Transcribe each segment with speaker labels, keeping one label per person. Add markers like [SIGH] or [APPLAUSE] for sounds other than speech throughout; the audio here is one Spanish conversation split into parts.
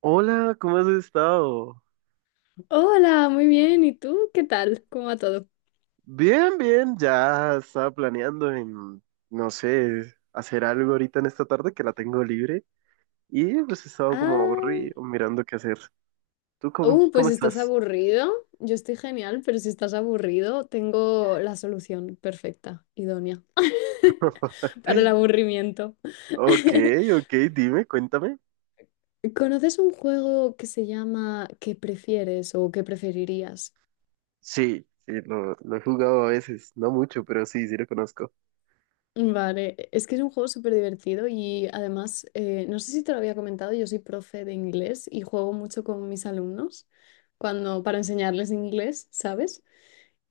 Speaker 1: Hola, ¿cómo has estado?
Speaker 2: Hola, muy bien. ¿Y tú? ¿Qué tal? ¿Cómo va todo?
Speaker 1: Bien, bien, ya estaba planeando en, no sé, hacer algo ahorita en esta tarde que la tengo libre y pues he estado como
Speaker 2: Ah,
Speaker 1: aburrido mirando qué hacer. ¿Tú cómo, cómo
Speaker 2: pues estás
Speaker 1: estás?
Speaker 2: aburrido. Yo estoy genial, pero si estás aburrido, tengo la solución perfecta, idónea, [LAUGHS] para el
Speaker 1: [LAUGHS]
Speaker 2: aburrimiento.
Speaker 1: Ok,
Speaker 2: [LAUGHS]
Speaker 1: ok, dime, cuéntame.
Speaker 2: ¿Conoces un juego que se llama ¿Qué prefieres o qué preferirías?
Speaker 1: Sí, sí, lo he jugado a veces, no mucho, pero sí, sí lo conozco.
Speaker 2: Vale, es que es un juego súper divertido y además, no sé si te lo había comentado, yo soy profe de inglés y juego mucho con mis alumnos cuando para enseñarles inglés, ¿sabes?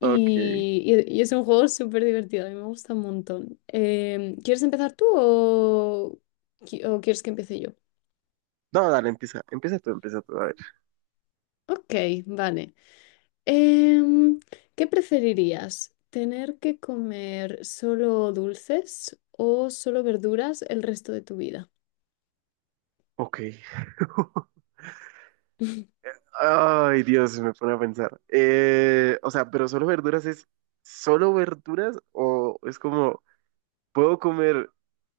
Speaker 1: Ok.
Speaker 2: y- y es un juego súper divertido, a mí me gusta un montón. ¿Quieres empezar tú o o quieres que empiece yo?
Speaker 1: No, dale, empieza, empieza tú, a ver.
Speaker 2: Ok, vale. Em, ¿Qué preferirías? ¿Tener que comer solo dulces o solo verduras el resto de tu vida?
Speaker 1: Ok. [LAUGHS] Ay, Dios, me pone a pensar. O sea, pero solo verduras es solo verduras o es como, puedo comer,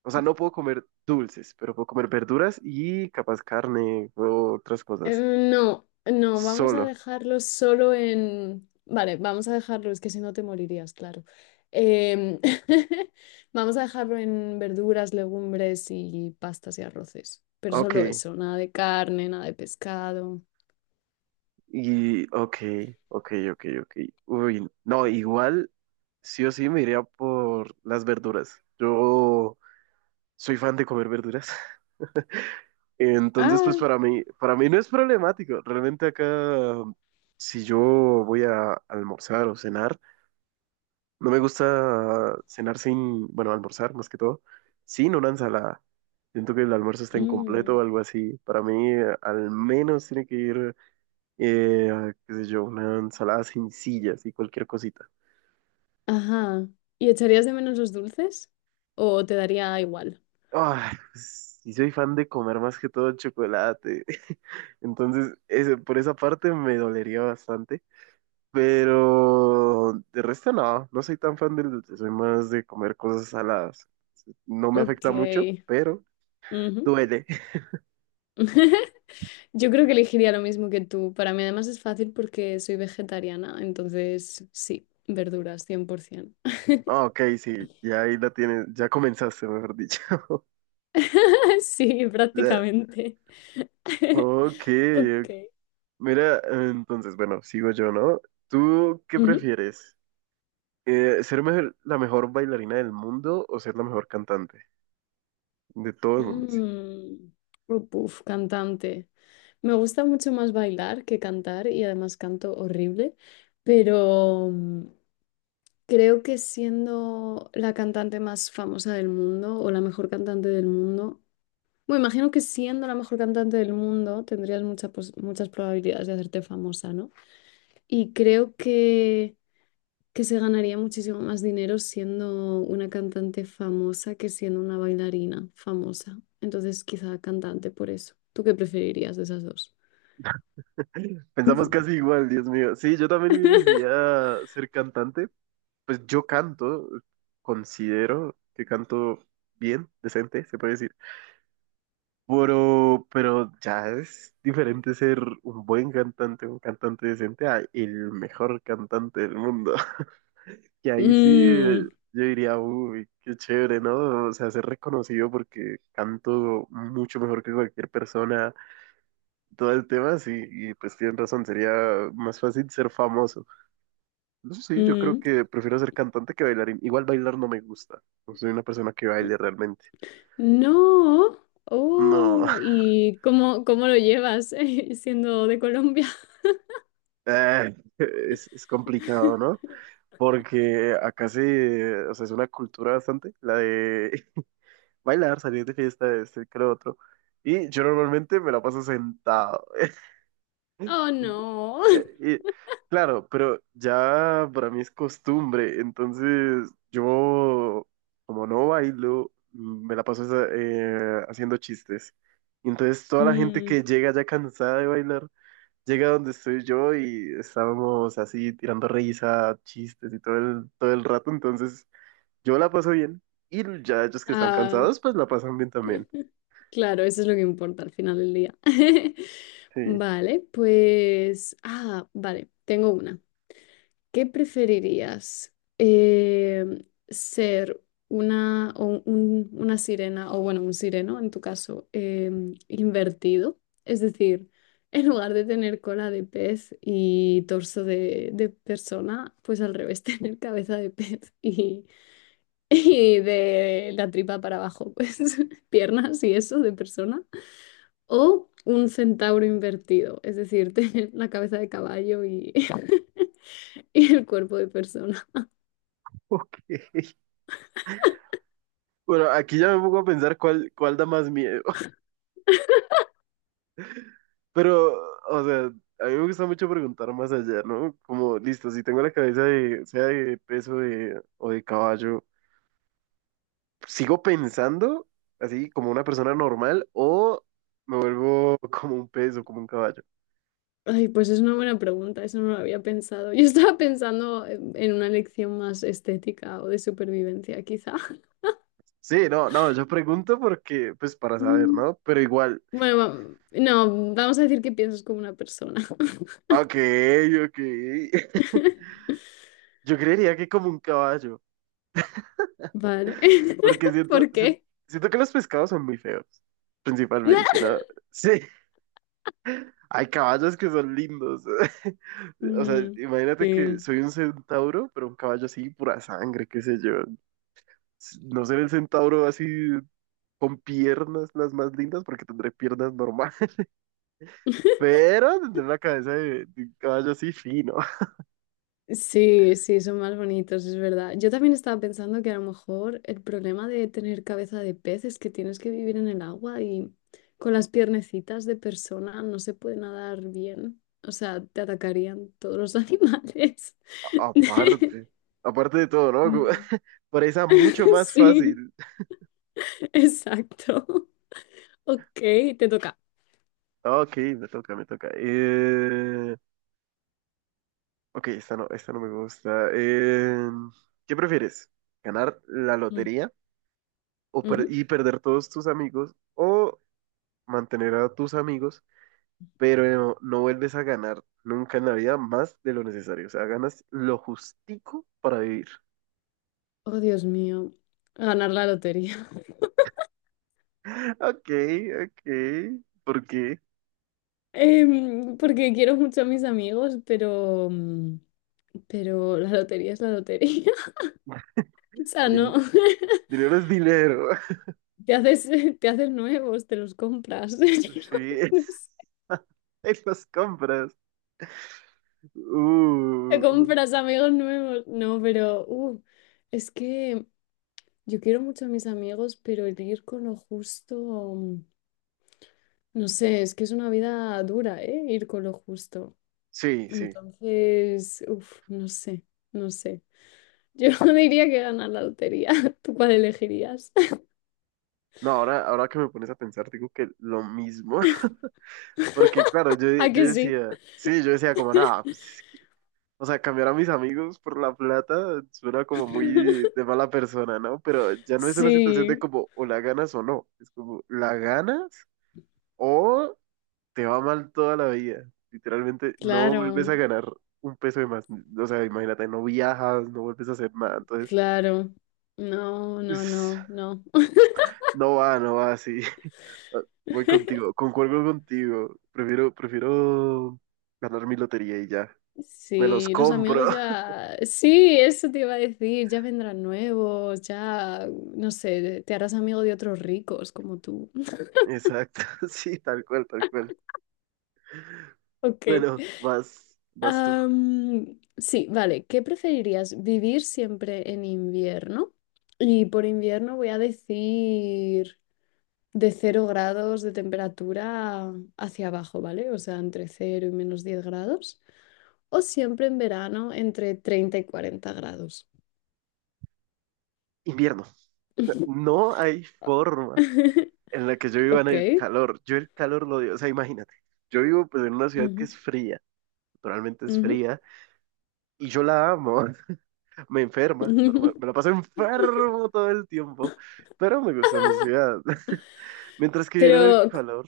Speaker 1: o sea, no puedo comer dulces, pero puedo comer verduras y capaz carne o otras
Speaker 2: Eh,
Speaker 1: cosas.
Speaker 2: No, no, vamos a
Speaker 1: Solo.
Speaker 2: dejarlos solo en... Vale, vamos a dejarlo, es que si no te morirías, claro. Em, [LAUGHS] vamos a dejarlo en verduras, legumbres y pastas y arroces, pero solo
Speaker 1: Ok.
Speaker 2: eso, nada de carne, nada de pescado.
Speaker 1: Y, ok, ok, ok, ok. Uy, no, igual, sí o sí me iría por las verduras. Yo soy fan de comer verduras. [LAUGHS] Entonces, pues
Speaker 2: Ah,
Speaker 1: para mí no es problemático. Realmente acá, si yo voy a almorzar o cenar, no me gusta cenar sin, bueno, almorzar más que todo, sin una ensalada. Siento que el almuerzo está incompleto
Speaker 2: mm,
Speaker 1: o algo así. Para mí, al menos tiene que ir, qué sé yo, una ensalada sencilla, así cualquier cosita.
Speaker 2: ajá. ¿Y echarías de menos los dulces? ¿O te daría igual?
Speaker 1: Ay, sí soy fan de comer más que todo chocolate. [LAUGHS] Entonces, por esa parte me dolería bastante. Pero de resto no, no soy tan fan del dulce, soy más de comer cosas saladas. No me
Speaker 2: Ok,
Speaker 1: afecta mucho, pero
Speaker 2: ujú.
Speaker 1: duele. [LAUGHS]
Speaker 2: [LAUGHS] Yo creo que elegiría lo mismo que tú. Para mí además es fácil porque soy vegetariana, entonces sí, verduras, 100%.
Speaker 1: Ah, ok, sí, ya ahí la tienes, ya comenzaste, mejor dicho. [LAUGHS]
Speaker 2: [LAUGHS] Sí,
Speaker 1: Ya.
Speaker 2: prácticamente. [LAUGHS]
Speaker 1: Ok,
Speaker 2: Ok.
Speaker 1: ok. Mira, entonces, bueno, sigo yo, ¿no? ¿Tú qué
Speaker 2: Ujú.
Speaker 1: prefieres? ¿Ser la mejor bailarina del mundo o ser la mejor cantante? De todo el mundo, sí.
Speaker 2: Mm. Oh, puf, cantante. Me gusta mucho más bailar que cantar y además canto horrible, pero creo que siendo la cantante más famosa del mundo o la mejor cantante del mundo, bueno, imagino que siendo la mejor cantante del mundo tendrías muchas muchas probabilidades de hacerte famosa, ¿no? Y creo que se ganaría muchísimo más dinero siendo una cantante famosa que siendo una bailarina famosa. Entonces, quizá cantante por eso. ¿Tú qué preferirías de esas dos?
Speaker 1: Pensamos casi igual, Dios mío. Sí, yo también diría ser cantante. Pues yo canto, considero que canto bien, decente, se puede decir. Pero ya es diferente ser un buen cantante, un cantante decente, a el mejor cantante del mundo. [LAUGHS] Y ahí sí,
Speaker 2: Mm,
Speaker 1: yo diría, uy, qué chévere, ¿no? O sea, ser reconocido porque canto mucho mejor que cualquier persona, todo el tema, sí, y pues tienen razón, sería más fácil ser famoso. No sé, sí, yo creo
Speaker 2: mm.
Speaker 1: que prefiero ser cantante que bailarín. Igual bailar no me gusta. No soy una persona que baile realmente.
Speaker 2: No.
Speaker 1: No,
Speaker 2: Oh,
Speaker 1: [LAUGHS]
Speaker 2: ¿y cómo lo llevas, [LAUGHS] siendo de Colombia?
Speaker 1: es complicado, ¿no?
Speaker 2: [LAUGHS]
Speaker 1: Porque acá sí, o sea, es una cultura bastante, la de [LAUGHS] bailar, salir de fiesta, este, que lo otro. Y yo normalmente me la paso sentado.
Speaker 2: Oh,
Speaker 1: [LAUGHS]
Speaker 2: no.
Speaker 1: Eh,
Speaker 2: [LAUGHS]
Speaker 1: y- claro, pero ya para mí es costumbre, entonces yo, como no bailo, me la paso haciendo chistes. Y entonces toda la gente que
Speaker 2: Mm,
Speaker 1: llega ya cansada de bailar, llega donde estoy yo y estábamos así tirando risa, chistes y todo el rato, entonces yo la paso bien y ya ellos que están
Speaker 2: ah,
Speaker 1: cansados, pues la pasan bien también.
Speaker 2: [LAUGHS] claro, eso es lo que importa al final del día. [LAUGHS]
Speaker 1: Sí. [LAUGHS]
Speaker 2: Vale, pues... Ah, vale, tengo una. ¿Qué preferirías? ¿Ser una, o una sirena, o bueno, un sireno en tu caso, invertido? Es decir, [LAUGHS] en lugar de tener cola de pez y torso de persona, pues al revés, [LAUGHS] tener cabeza de pez y [LAUGHS] y de la tripa para abajo, pues [LAUGHS] piernas y eso de persona. O un centauro invertido, es decir, [LAUGHS] tener la cabeza de caballo y, [LAUGHS] y el cuerpo de persona.
Speaker 1: Ok. Bueno, aquí ya me pongo a pensar cuál da más miedo. Pero, o sea, a mí me gusta mucho preguntar más allá, ¿no? Como, listo, si tengo la cabeza de, sea de peso de, o de caballo, ¿sigo pensando así como una persona normal o me vuelvo [LAUGHS] como un peso, como un caballo?
Speaker 2: Ay, pues es una buena pregunta, eso no lo había pensado. Yo estaba pensando en una lección más estética o de supervivencia, quizá. [LAUGHS]
Speaker 1: Sí, no, no, yo pregunto porque, pues para saber,
Speaker 2: Mm,
Speaker 1: ¿no? Pero igual,
Speaker 2: bueno, no, vamos a decir que piensas como una persona.
Speaker 1: ok, ok. [LAUGHS]
Speaker 2: [LAUGHS]
Speaker 1: Yo creería que como un caballo,
Speaker 2: Vale.
Speaker 1: porque
Speaker 2: [LAUGHS]
Speaker 1: siento,
Speaker 2: ¿Por qué?
Speaker 1: siento que los pescados son muy feos, principalmente,
Speaker 2: [LAUGHS]
Speaker 1: ¿no? [LAUGHS] Sí. Hay caballos que son lindos. [LAUGHS] O sea,
Speaker 2: Mm,
Speaker 1: imagínate que
Speaker 2: sí.
Speaker 1: soy un centauro, pero un caballo así, pura sangre, qué sé yo. No ser el centauro así con piernas las más lindas, porque tendré piernas normales, [LAUGHS] pero tendré una cabeza de un caballo así fino.
Speaker 2: Sí, sí, son más bonitos, es verdad. Yo también estaba pensando que a lo mejor el problema de tener cabeza de pez es que tienes que vivir en el agua y con las piernecitas de persona no se puede nadar bien. O sea, te atacarían todos los animales.
Speaker 1: [LAUGHS]
Speaker 2: [LAUGHS]
Speaker 1: Aparte, aparte de todo, ¿no?
Speaker 2: Sí.
Speaker 1: [LAUGHS] Presa mucho
Speaker 2: [LAUGHS]
Speaker 1: más
Speaker 2: Sí,
Speaker 1: fácil.
Speaker 2: exacto. Ok, te toca.
Speaker 1: Ok, me toca, me toca. Ok, esta no me gusta. ¿Qué prefieres? ¿Ganar la
Speaker 2: Mm,
Speaker 1: lotería? O
Speaker 2: ujú.
Speaker 1: y perder todos tus amigos o mantener a tus amigos, pero no vuelves a ganar nunca en la vida más de lo necesario. O sea, ganas lo justico para vivir.
Speaker 2: Oh, Dios mío, ganar la lotería.
Speaker 1: [LAUGHS] Ok, ok. ¿Por qué?
Speaker 2: Porque quiero mucho a mis amigos, pero, pero la lotería es la lotería. [LAUGHS] O sea, no,
Speaker 1: Din-
Speaker 2: [LAUGHS]
Speaker 1: dinero es dinero. [LAUGHS]
Speaker 2: te haces, te haces nuevos, te los compras. [LAUGHS]
Speaker 1: Sí.
Speaker 2: No sé,
Speaker 1: [LAUGHS] En las compras.
Speaker 2: te
Speaker 1: Uh.
Speaker 2: compras amigos nuevos. No, pero es que yo quiero mucho a mis amigos, pero el ir con lo justo, no sé, es que es una vida dura, ¿eh? Ir con lo justo.
Speaker 1: Sí, sí.
Speaker 2: Entonces, uff, no sé, no sé. Yo [LAUGHS] diría que ganar la lotería. [LAUGHS] ¿Tú cuál elegirías?
Speaker 1: No, ahora, ahora que me pones a pensar, digo que lo mismo. [LAUGHS] Porque claro, yo,
Speaker 2: ¿A
Speaker 1: yo
Speaker 2: que sí?
Speaker 1: decía, sí, yo decía como, nada, pues. O sea, cambiar a mis amigos por la plata suena como muy
Speaker 2: [LAUGHS]
Speaker 1: de mala persona, ¿no? Pero ya no es una situación de
Speaker 2: Sí,
Speaker 1: como o la ganas o no. Es como la ganas o te va mal toda la vida. Literalmente no vuelves
Speaker 2: claro,
Speaker 1: a ganar un peso de más. O sea, imagínate, no viajas, no vuelves a hacer nada. Entonces,
Speaker 2: claro. No, no,
Speaker 1: es-
Speaker 2: no, no.
Speaker 1: no va, no va así. [LAUGHS] Voy
Speaker 2: [LAUGHS]
Speaker 1: contigo, concuerdo contigo. Prefiero, prefiero ganar mi lotería y ya. Me los
Speaker 2: Sí, los
Speaker 1: compro.
Speaker 2: amigos
Speaker 1: [LAUGHS]
Speaker 2: ya... Sí, eso te iba a decir, ya vendrán nuevos, ya, no sé, te harás amigo de otros ricos como tú. [LAUGHS]
Speaker 1: Exacto, [LAUGHS] sí, tal cual, tal cual.
Speaker 2: Ok.
Speaker 1: Bueno, vas, vas tú.
Speaker 2: Am, sí, vale. ¿Qué preferirías? ¿Vivir siempre en invierno? Y por invierno voy a decir de 0 grados de temperatura hacia abajo, ¿vale? O sea, entre 0 y -10 grados. O siempre en verano entre 30 y 40 grados.
Speaker 1: Invierno. No hay forma
Speaker 2: [LAUGHS]
Speaker 1: en la que yo viva en el
Speaker 2: Ok.
Speaker 1: calor. Yo el calor lo odio. O sea, imagínate. Yo vivo pues en una ciudad que
Speaker 2: Ujú,
Speaker 1: es fría. Naturalmente es
Speaker 2: ujú.
Speaker 1: fría. Y yo la amo. [LAUGHS] Me enferma. Normal. Me la
Speaker 2: [LAUGHS]
Speaker 1: paso enfermo todo el tiempo. Pero me gusta mi ciudad. [LAUGHS] Mientras que vivir en el
Speaker 2: Pero,
Speaker 1: calor.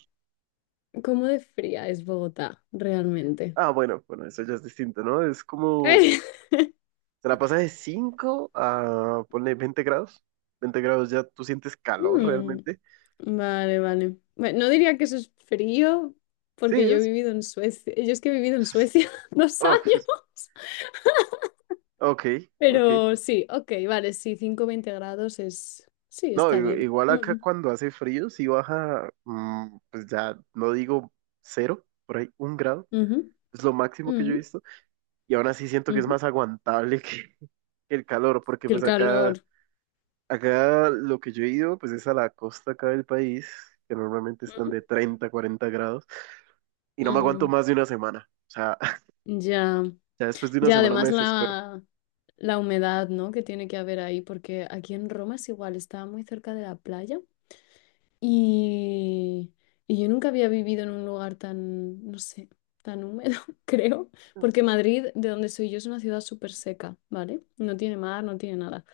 Speaker 2: ¿cómo de fría es Bogotá realmente?
Speaker 1: Ah, bueno, bueno, eso ya es distinto, ¿no? Es como.
Speaker 2: [LAUGHS]
Speaker 1: Te la pasas de 5 a, ponle 20 grados. 20 grados ya tú sientes calor
Speaker 2: Mm.
Speaker 1: realmente.
Speaker 2: Vale, vale. Bueno, no diría que eso es frío,
Speaker 1: Sí,
Speaker 2: porque yo he
Speaker 1: es.
Speaker 2: vivido en Suecia. Yo es que he vivido en Suecia [LAUGHS] dos
Speaker 1: Oh, [LAUGHS]
Speaker 2: años.
Speaker 1: Ok, ok.
Speaker 2: Pero sí, ok, vale, sí, cinco veinte grados es... Sí,
Speaker 1: No,
Speaker 2: está bien.
Speaker 1: igual acá
Speaker 2: Ujú,
Speaker 1: cuando hace frío, si baja, pues ya no digo 0, por ahí 1 grado,
Speaker 2: ujú,
Speaker 1: es lo máximo que yo he
Speaker 2: ujú,
Speaker 1: visto, y aún así siento que es
Speaker 2: ujú.
Speaker 1: más aguantable [LAUGHS] que el calor, porque
Speaker 2: Que el
Speaker 1: pues acá,
Speaker 2: calor.
Speaker 1: acá lo que yo he ido, pues es a la costa acá del país, que normalmente están
Speaker 2: Ujú,
Speaker 1: de 30, 40 grados, y no me aguanto
Speaker 2: mm,
Speaker 1: más de una semana, o sea, [LAUGHS]
Speaker 2: ya,
Speaker 1: ya después de una
Speaker 2: ya,
Speaker 1: semana me
Speaker 2: además
Speaker 1: desespero.
Speaker 2: la humedad, ¿no? Que tiene que haber ahí, porque aquí en Roma es igual, estaba muy cerca de la playa. Y, y yo nunca había vivido en un lugar tan, no sé, tan húmedo, [LAUGHS] creo, porque Madrid, de donde soy yo, es una ciudad súper seca, ¿vale? No tiene mar, no tiene nada.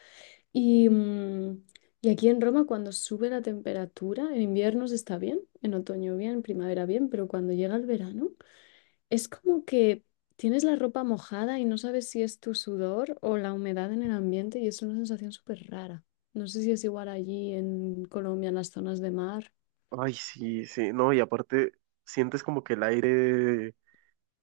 Speaker 2: Y, y aquí en Roma, cuando sube la temperatura, en inviernos está bien, en otoño bien, en primavera bien, pero cuando llega el verano, es como que tienes la ropa mojada y no sabes si es tu sudor o la humedad en el ambiente y es una sensación súper rara. No sé si es igual allí en Colombia, en las zonas de mar.
Speaker 1: Ay, sí, sí, no, y aparte sientes como que el aire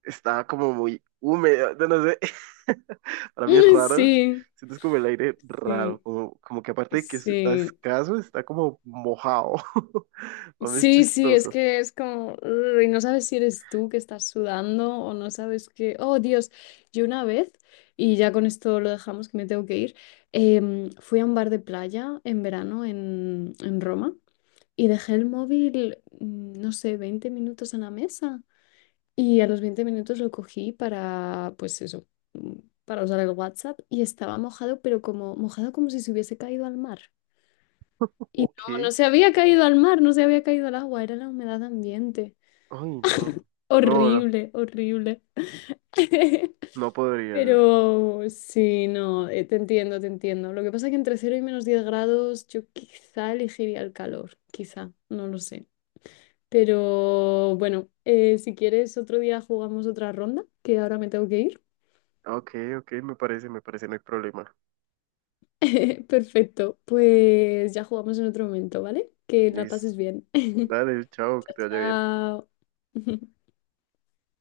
Speaker 1: estaba como muy húmedo, no, no sé. [LAUGHS] Para mí es
Speaker 2: Mm,
Speaker 1: raro.
Speaker 2: sí,
Speaker 1: Sientes como el aire raro,
Speaker 2: sí,
Speaker 1: como que aparte de que está
Speaker 2: sí.
Speaker 1: escaso, está como mojado. [LAUGHS] A mí es
Speaker 2: Sí, sí, es
Speaker 1: chistoso.
Speaker 2: que es como, "Ugh", y no sabes si eres tú que estás sudando o no sabes que, oh Dios, yo una vez, y ya con esto lo dejamos que me tengo que ir, fui a un bar de playa en verano en Roma y dejé el móvil, mm, no sé, 20 minutos en la mesa y a los 20 minutos lo cogí para, pues eso, mm, para usar el WhatsApp y estaba mojado, pero como mojado como si se hubiese caído al mar. Y
Speaker 1: Ok.
Speaker 2: no,
Speaker 1: Ay,
Speaker 2: no se había caído al mar, no se había caído al agua, era la humedad ambiente.
Speaker 1: no. No, no.
Speaker 2: Horrible, horrible. [LAUGHS]
Speaker 1: No podría yo.
Speaker 2: Pero sí, no, te entiendo, te entiendo. Lo que pasa es que entre 0 y -10 grados yo quizá elegiría el calor, quizá, no lo sé. Pero bueno, si quieres otro día jugamos otra ronda, que ahora me tengo que ir.
Speaker 1: Ok, ok, me parece, no hay problema.
Speaker 2: [LAUGHS] Perfecto, pues ya jugamos en otro momento, ¿vale? Que la
Speaker 1: Listo.
Speaker 2: pases bien. [LAUGHS]
Speaker 1: Dale, chao, que te vaya bien.
Speaker 2: Chao. [LAUGHS]